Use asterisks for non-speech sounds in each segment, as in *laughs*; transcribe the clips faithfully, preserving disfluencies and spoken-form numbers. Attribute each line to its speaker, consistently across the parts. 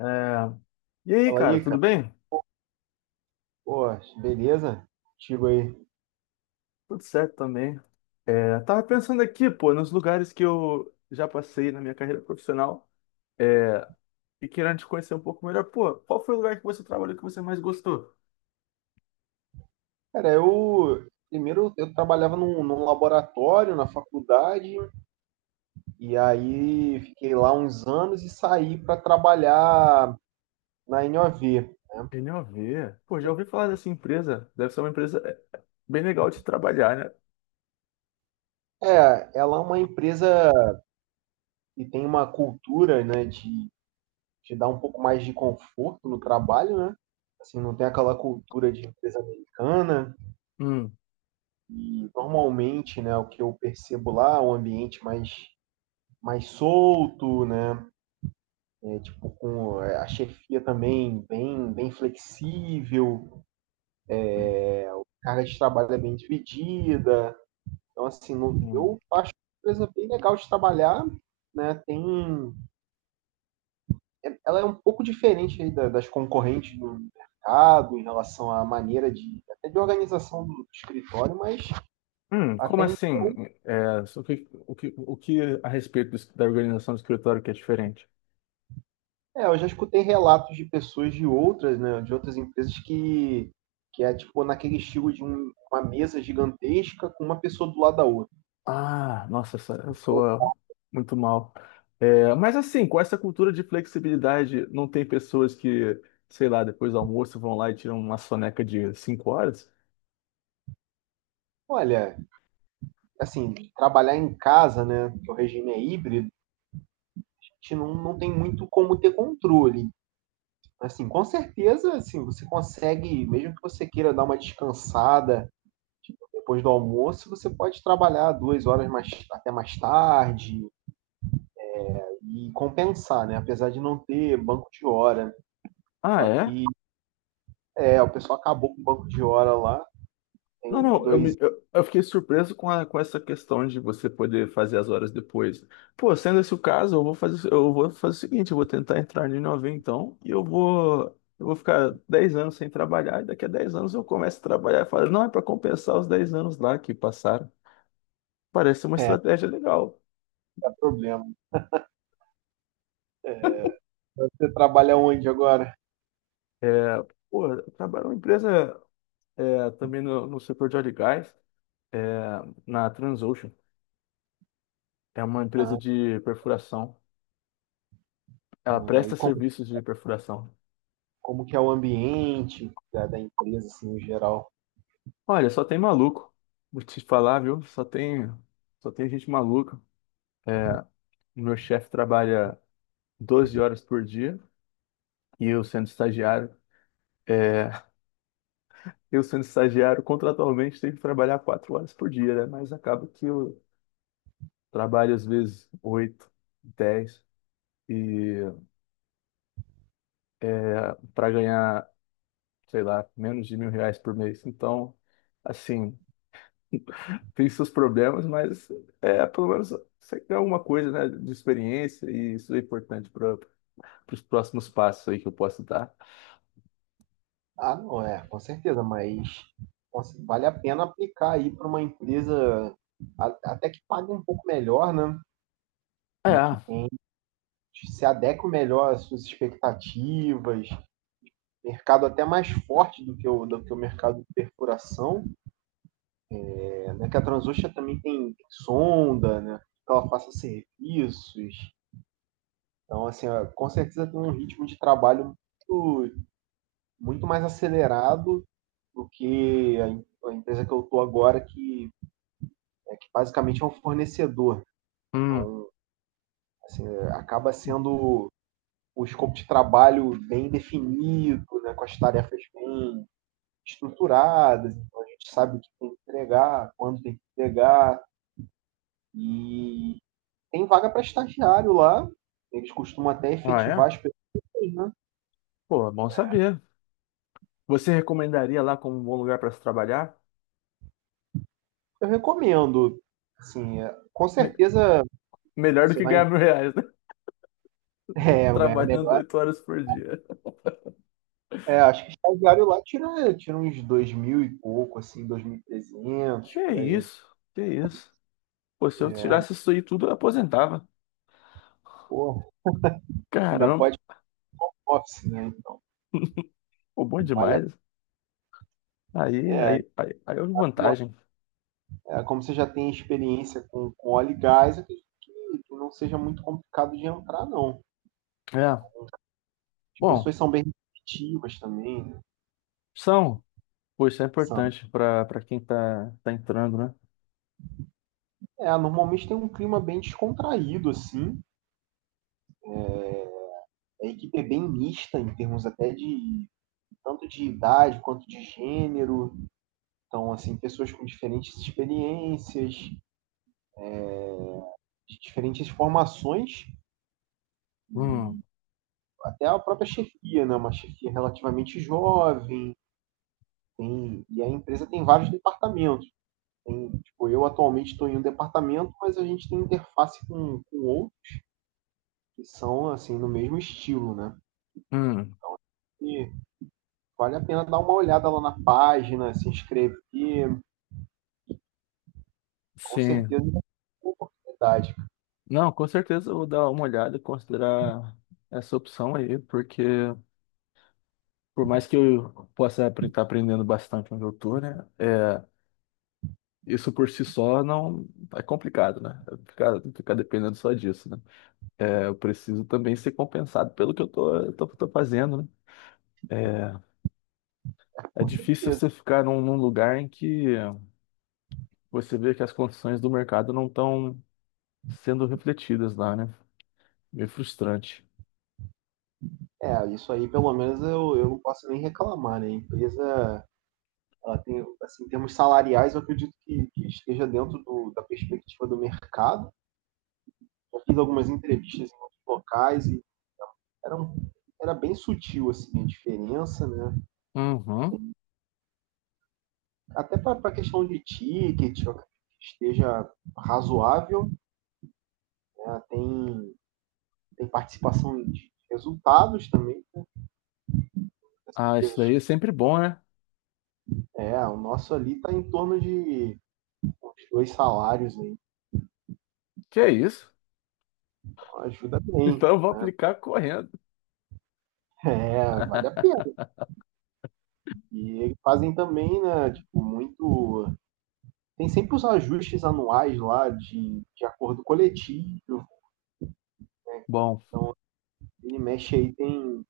Speaker 1: É. E aí,
Speaker 2: Fala
Speaker 1: cara,
Speaker 2: aí,
Speaker 1: tudo
Speaker 2: cara.
Speaker 1: bem?
Speaker 2: Pô, beleza? Contigo aí.
Speaker 1: Tudo certo também. É, tava pensando aqui, pô, nos lugares que eu já passei na minha carreira profissional, é, e querendo te conhecer um pouco melhor. Pô, qual foi o lugar que você trabalhou que você mais gostou?
Speaker 2: Cara, eu primeiro eu trabalhava num, num laboratório na faculdade e aí fiquei lá uns anos e saí para trabalhar na N O V.
Speaker 1: N O V. Pô, já ouvi falar dessa empresa. Deve ser uma empresa é, bem legal de trabalhar, né?
Speaker 2: É, ela é uma empresa que tem uma cultura, né, de te dar um pouco mais de conforto no trabalho, né? Assim, não tem aquela cultura de empresa americana
Speaker 1: Hum,
Speaker 2: e normalmente, né, o que eu percebo lá é um ambiente mais mais solto, né? é, tipo, com é, a chefia também bem, bem flexível, a carga de trabalho é bem dividida. Então, assim, não,
Speaker 1: hum.
Speaker 2: eu acho uma empresa bem legal de trabalhar, né? Tem, é, ela é um pouco diferente aí da- das concorrentes do mercado em relação à maneira de, até de organização do escritório, mas
Speaker 1: Hum, como
Speaker 2: até em-
Speaker 1: assim? É, so, o que, o que, o que a respeito do- da organização do escritório que é diferente?
Speaker 2: é, eu já escutei relatos de pessoas de outras, né, de outras empresas que que é tipo naquele estilo de um- uma mesa gigantesca com uma pessoa do lado da outra.
Speaker 1: Ah, nossa, essa- soa muito mal. É, mas assim, com essa cultura de flexibilidade, não tem pessoas que, sei lá, depois do almoço vão lá e tiram uma soneca de cinco horas?
Speaker 2: Olha, assim, trabalhar em casa, né, que o regime é híbrido, a gente não, não tem muito como ter controle. Assim, com certeza, assim, você consegue, mesmo que você queira dar uma descansada tipo, depois do almoço, você pode trabalhar duas horas mais, até mais tarde e compensar, né, apesar de não ter banco de hora.
Speaker 1: Ah,
Speaker 2: Só
Speaker 1: é?
Speaker 2: que é, o pessoal acabou com o banco de hora lá, tem
Speaker 1: Não,
Speaker 2: um de
Speaker 1: não, eu,
Speaker 2: dois
Speaker 1: me- eu, eu fiquei surpreso com, a- com essa questão de você poder fazer as horas depois. Pô, sendo esse o caso, eu vou fazer, eu vou fazer o seguinte, eu vou tentar entrar no Inova então, e eu vou, eu vou ficar dez anos sem trabalhar, e daqui a dez anos eu começo a trabalhar e falo, não, é para compensar os dez anos lá que passaram. Parece uma
Speaker 2: é,
Speaker 1: estratégia legal.
Speaker 2: problema. Você trabalha onde agora?
Speaker 1: É, pô, eu trabalho numa empresa, é, também no, no setor de óleo e gás, é, na Transocean. É uma empresa
Speaker 2: Ah,
Speaker 1: de perfuração. Ela
Speaker 2: ah, e
Speaker 1: presta
Speaker 2: com
Speaker 1: serviços de perfuração.
Speaker 2: como que é o ambiente da, da empresa, assim, em geral?
Speaker 1: Olha, só tem maluco. Vou te falar, viu? Só tem, só tem gente maluca. É, meu chefe trabalha doze horas por dia e eu sendo estagiário. é, *laughs* eu sendo estagiário, contratualmente, tenho que trabalhar quatro horas por dia, né? Mas acaba que eu trabalho às vezes oito, dez, e para ganhar, sei lá, menos de mil reais por mês. Então, assim, tem seus problemas, mas é pelo menos você tem alguma coisa, né, de experiência, e isso é importante para os próximos passos aí que eu posso dar.
Speaker 2: Ah, não é, com certeza, mas nossa, vale a pena aplicar aí para uma empresa a- até que pague um pouco melhor, né? E que
Speaker 1: É,
Speaker 2: tem, se adeque melhor às suas expectativas, mercado até mais forte do que o, do que o mercado de perfuração, é, né? Que a Transocean também tem sonda, né? Que ela faça serviços. Então, assim, ó, com certeza tem um ritmo de trabalho muito muito mais acelerado do que a, a empresa que eu estou agora, que, é, que basicamente é um fornecedor.
Speaker 1: hum,
Speaker 2: Assim, é, acaba sendo o escopo de trabalho bem definido, né, com as tarefas bem estruturadas, então a gente sabe o que tem que entregar, quando tem que entregar, e tem vaga para estagiário lá, eles costumam até
Speaker 1: ah, é?
Speaker 2: efetivar as pessoas, né?
Speaker 1: Pô, é bom saber. Você recomendaria lá como um bom lugar para se trabalhar?
Speaker 2: Eu recomendo, assim, é, com
Speaker 1: Me-
Speaker 2: certeza
Speaker 1: melhor do
Speaker 2: você
Speaker 1: que
Speaker 2: vai
Speaker 1: ganhar mil
Speaker 2: *laughs*
Speaker 1: reais, né? *laughs*
Speaker 2: é, ganhar.
Speaker 1: Trabalhando oito horas por dia.
Speaker 2: É, acho que o estagiário lá tira, tira uns dois mil e pouco, assim, dois mil e trezentos
Speaker 1: Que
Speaker 2: por aí.
Speaker 1: isso? Que isso? Pô, se eu tirasse isso aí tudo, eu aposentava.
Speaker 2: Pô, ainda
Speaker 1: Caramba,
Speaker 2: pode office, né? Então,
Speaker 1: pô, bom
Speaker 2: vale a-
Speaker 1: demais. Aí, aí, aí, aí houve vantagem.
Speaker 2: é, como você já tem experiência com, com óleo e gás, eu acredito que, que não seja muito complicado de entrar, não.
Speaker 1: É,
Speaker 2: As
Speaker 1: bom,
Speaker 2: pessoas são bem receptivas também, né?
Speaker 1: são, pô, isso é
Speaker 2: São.
Speaker 1: importante para para quem tá, tá entrando, né?
Speaker 2: É, normalmente tem um clima bem descontraído, assim. A equipe é bem mista em termos até de tanto de idade quanto de gênero. Então, assim, pessoas com diferentes experiências, de diferentes formações,
Speaker 1: Hum,
Speaker 2: até a própria chefia, né? Uma chefia relativamente jovem, tem, e a empresa tem vários departamentos. Tem, tipo, eu atualmente estou em um departamento, mas a gente tem interface com, com outros que são assim no mesmo estilo, né?
Speaker 1: hum,
Speaker 2: E vale a pena dar uma olhada lá na página, se inscrever, com
Speaker 1: sim.
Speaker 2: certeza é uma oportunidade, cara.
Speaker 1: Não, com certeza eu vou dar uma olhada e considerar essa opção aí, porque por mais que eu possa estar aprendendo bastante onde eu tô, né? É, isso por si só não é complicado, né? Ficar, ficar dependendo só disso, né? É, eu preciso também ser compensado pelo que eu tô, eu tô, tô fazendo, né? É,
Speaker 2: É,
Speaker 1: é
Speaker 2: com
Speaker 1: difícil
Speaker 2: certeza.
Speaker 1: você ficar num, num lugar em que você vê que as condições do mercado não estão sendo refletidas lá, né? Meio frustrante.
Speaker 2: É, isso aí pelo menos eu, eu não posso nem reclamar, né? A empresa ela tem, assim, em termos salariais, eu acredito que, que esteja dentro do, da perspectiva do mercado. Eu fiz algumas entrevistas em outros locais e era, um- era bem sutil assim, a diferença, né?
Speaker 1: Uhum.
Speaker 2: Até para a questão de ticket, eu acredito que esteja razoável. Né? Tem, tem participação de resultados também.
Speaker 1: Ah, isso daí é sempre bom, né?
Speaker 2: É, o nosso ali está em torno de uns dois salários, né?
Speaker 1: Que é isso? *laughs*
Speaker 2: Então ajuda bem.
Speaker 1: Então eu vou aplicar correndo.
Speaker 2: *laughs* É, vale a pena. E eles fazem também, né, tipo, muito tem sempre os ajustes anuais lá de, de acordo coletivo.
Speaker 1: Bom,
Speaker 2: Ele mexe aí, tem,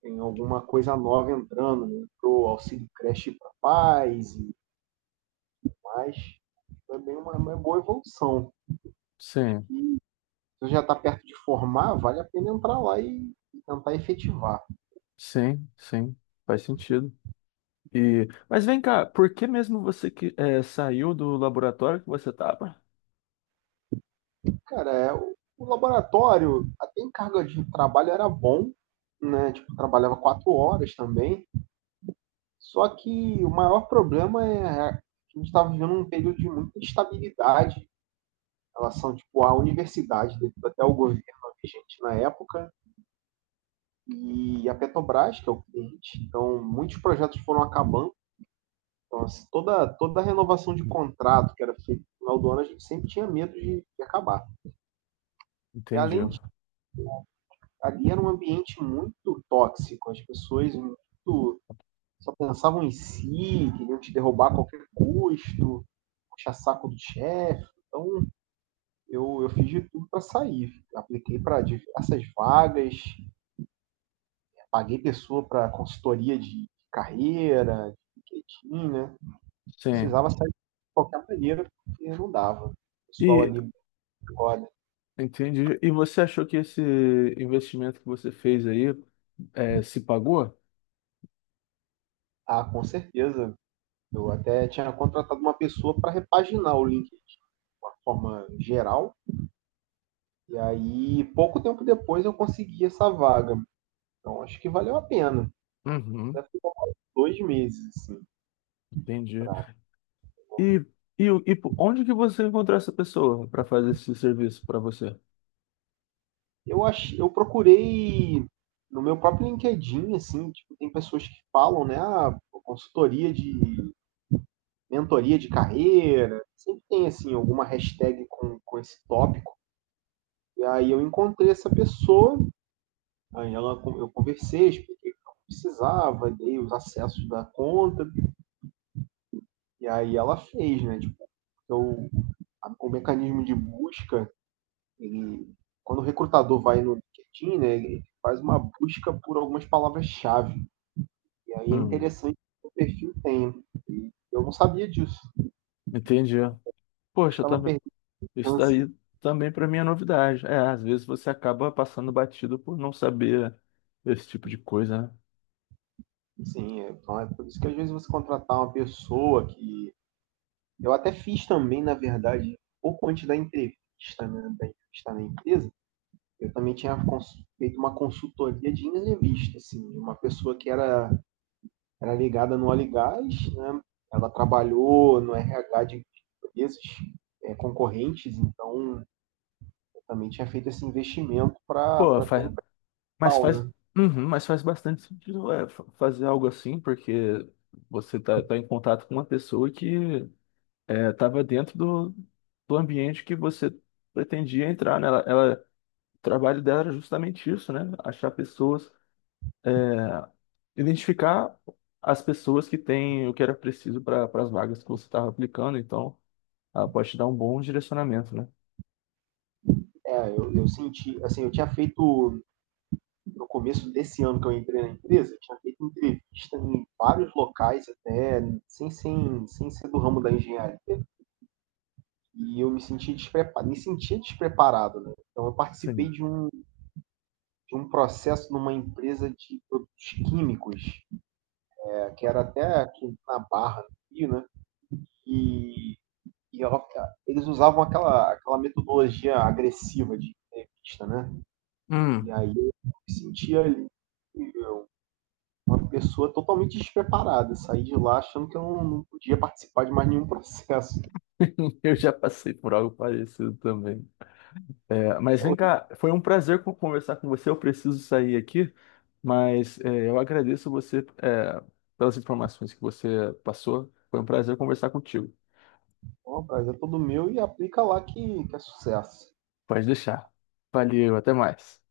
Speaker 2: tem alguma coisa nova entrando, né? Pro auxílio creche para pais e mais. Também uma, uma boa evolução.
Speaker 1: sim,
Speaker 2: Se você já está perto de formar, vale a pena entrar lá e, e tentar efetivar.
Speaker 1: sim, sim, faz sentido. E, mas vem cá, por que mesmo você que eh, saiu do laboratório que você estava?
Speaker 2: Cara, é, o, o laboratório, até em carga de trabalho era bom, né? Tipo, trabalhava quatro horas também. Só que o maior problema é a gente está vivendo um período de muita instabilidade relação tipo à universidade, devido até ao governo vigente na época, e a Petrobras, que é o cliente. Então, muitos projetos foram acabando. Então, assim, toda, toda a renovação de contrato que era feita no final do ano, a gente sempre tinha medo de, de acabar. E
Speaker 1: Entendi.
Speaker 2: além disso, ali era um ambiente muito tóxico, as pessoas muito só pensavam em si, queriam te derrubar a qualquer custo, puxar saco do chefe. Então, eu, eu fiz de tudo para sair. Apliquei para diversas vagas, paguei pessoa para consultoria de carreira, de LinkedIn, né?
Speaker 1: Sim.
Speaker 2: Precisava sair de qualquer maneira, porque não dava. O pessoal
Speaker 1: E
Speaker 2: ali agora,
Speaker 1: entendi. E você achou que esse investimento que você fez aí eh, se pagou?
Speaker 2: ah, com certeza. Eu até tinha contratado uma pessoa para repaginar o LinkedIn de uma forma geral. E aí, pouco tempo depois, eu consegui essa vaga. Então, acho que valeu a pena.
Speaker 1: Uhum,
Speaker 2: Deve ter demorado dois meses, assim,
Speaker 1: entendi.
Speaker 2: para...
Speaker 1: E, e, o- e po- onde que você encontrou essa pessoa para fazer esse serviço para você?
Speaker 2: Eu acho, eu procurei no meu próprio LinkedIn, assim, tipo, tem pessoas que falam, né, ah, consultoria de mentoria de carreira, sempre tem, assim, alguma hashtag com, com esse tópico. E aí eu encontrei essa pessoa, aí ela, eu conversei, expliquei o que eu precisava, dei os acessos da conta, e aí ela fez, né, tipo, eu, a- o mecanismo de busca, ele, quando o recrutador vai no LinkedIn, né, ele faz uma busca por algumas palavras-chave. E aí é
Speaker 1: Hum,
Speaker 2: interessante que o perfil tem. E eu não sabia disso. A
Speaker 1: entendi.
Speaker 2: gente
Speaker 1: Poxa, eu
Speaker 2: estava
Speaker 1: também.
Speaker 2: perdendo
Speaker 1: Isso daí
Speaker 2: chance.
Speaker 1: também para mim é novidade. É, às vezes você acaba passando batido por não saber esse tipo de coisa, né?
Speaker 2: Sim, então é por isso que às vezes você contratar uma pessoa que... Eu até fiz também, na verdade, pouco antes da entrevista, né, da entrevista na empresa, eu também tinha cons- feito uma consultoria de entrevista, assim, uma pessoa que era, era ligada no óleo e gás, né, ela trabalhou no R H de empresas é, concorrentes, então eu também tinha feito esse investimento para
Speaker 1: Pô,
Speaker 2: ter
Speaker 1: faz,
Speaker 2: um...
Speaker 1: mas faz, Uhum, mas faz bastante sentido, é, fa- fazer algo assim, porque você tá, tá em contato com uma pessoa que, é, tava dentro do, do ambiente que você pretendia entrar, né? Ela, ela- o trabalho dela era justamente isso, né? Achar pessoas, é, identificar as pessoas que têm o que era preciso para as vagas que você estava aplicando, então ela pode te dar um bom direcionamento, né?
Speaker 2: É, eu, eu senti, assim, eu tinha feito, no começo desse ano que eu entrei na empresa, eu tinha feito entrevista em vários locais até, sem, sem, sem ser do ramo da engenharia, e eu me senti despreparado, me sentia despreparado, né? Então eu participei
Speaker 1: Sim.
Speaker 2: de um, de um processo numa empresa de produtos químicos, é, que era até aqui na Barra, no Rio, né? E, e ela, eles usavam aquela, aquela metodologia agressiva de entrevista, né? E
Speaker 1: Hum.
Speaker 2: aí eu me sentia ali pessoa totalmente despreparada, saí de lá achando que eu não, não podia participar de mais nenhum processo.
Speaker 1: *laughs* Eu já passei por algo parecido também. É, mas vem cá, foi um prazer co- conversar com você. Eu preciso sair aqui, mas é, eu agradeço você, é, pelas informações que você passou. Foi um prazer conversar contigo.
Speaker 2: Então, rapaz, é todo meu e aplica lá que, que é sucesso.
Speaker 1: Pode deixar. Valeu, até mais.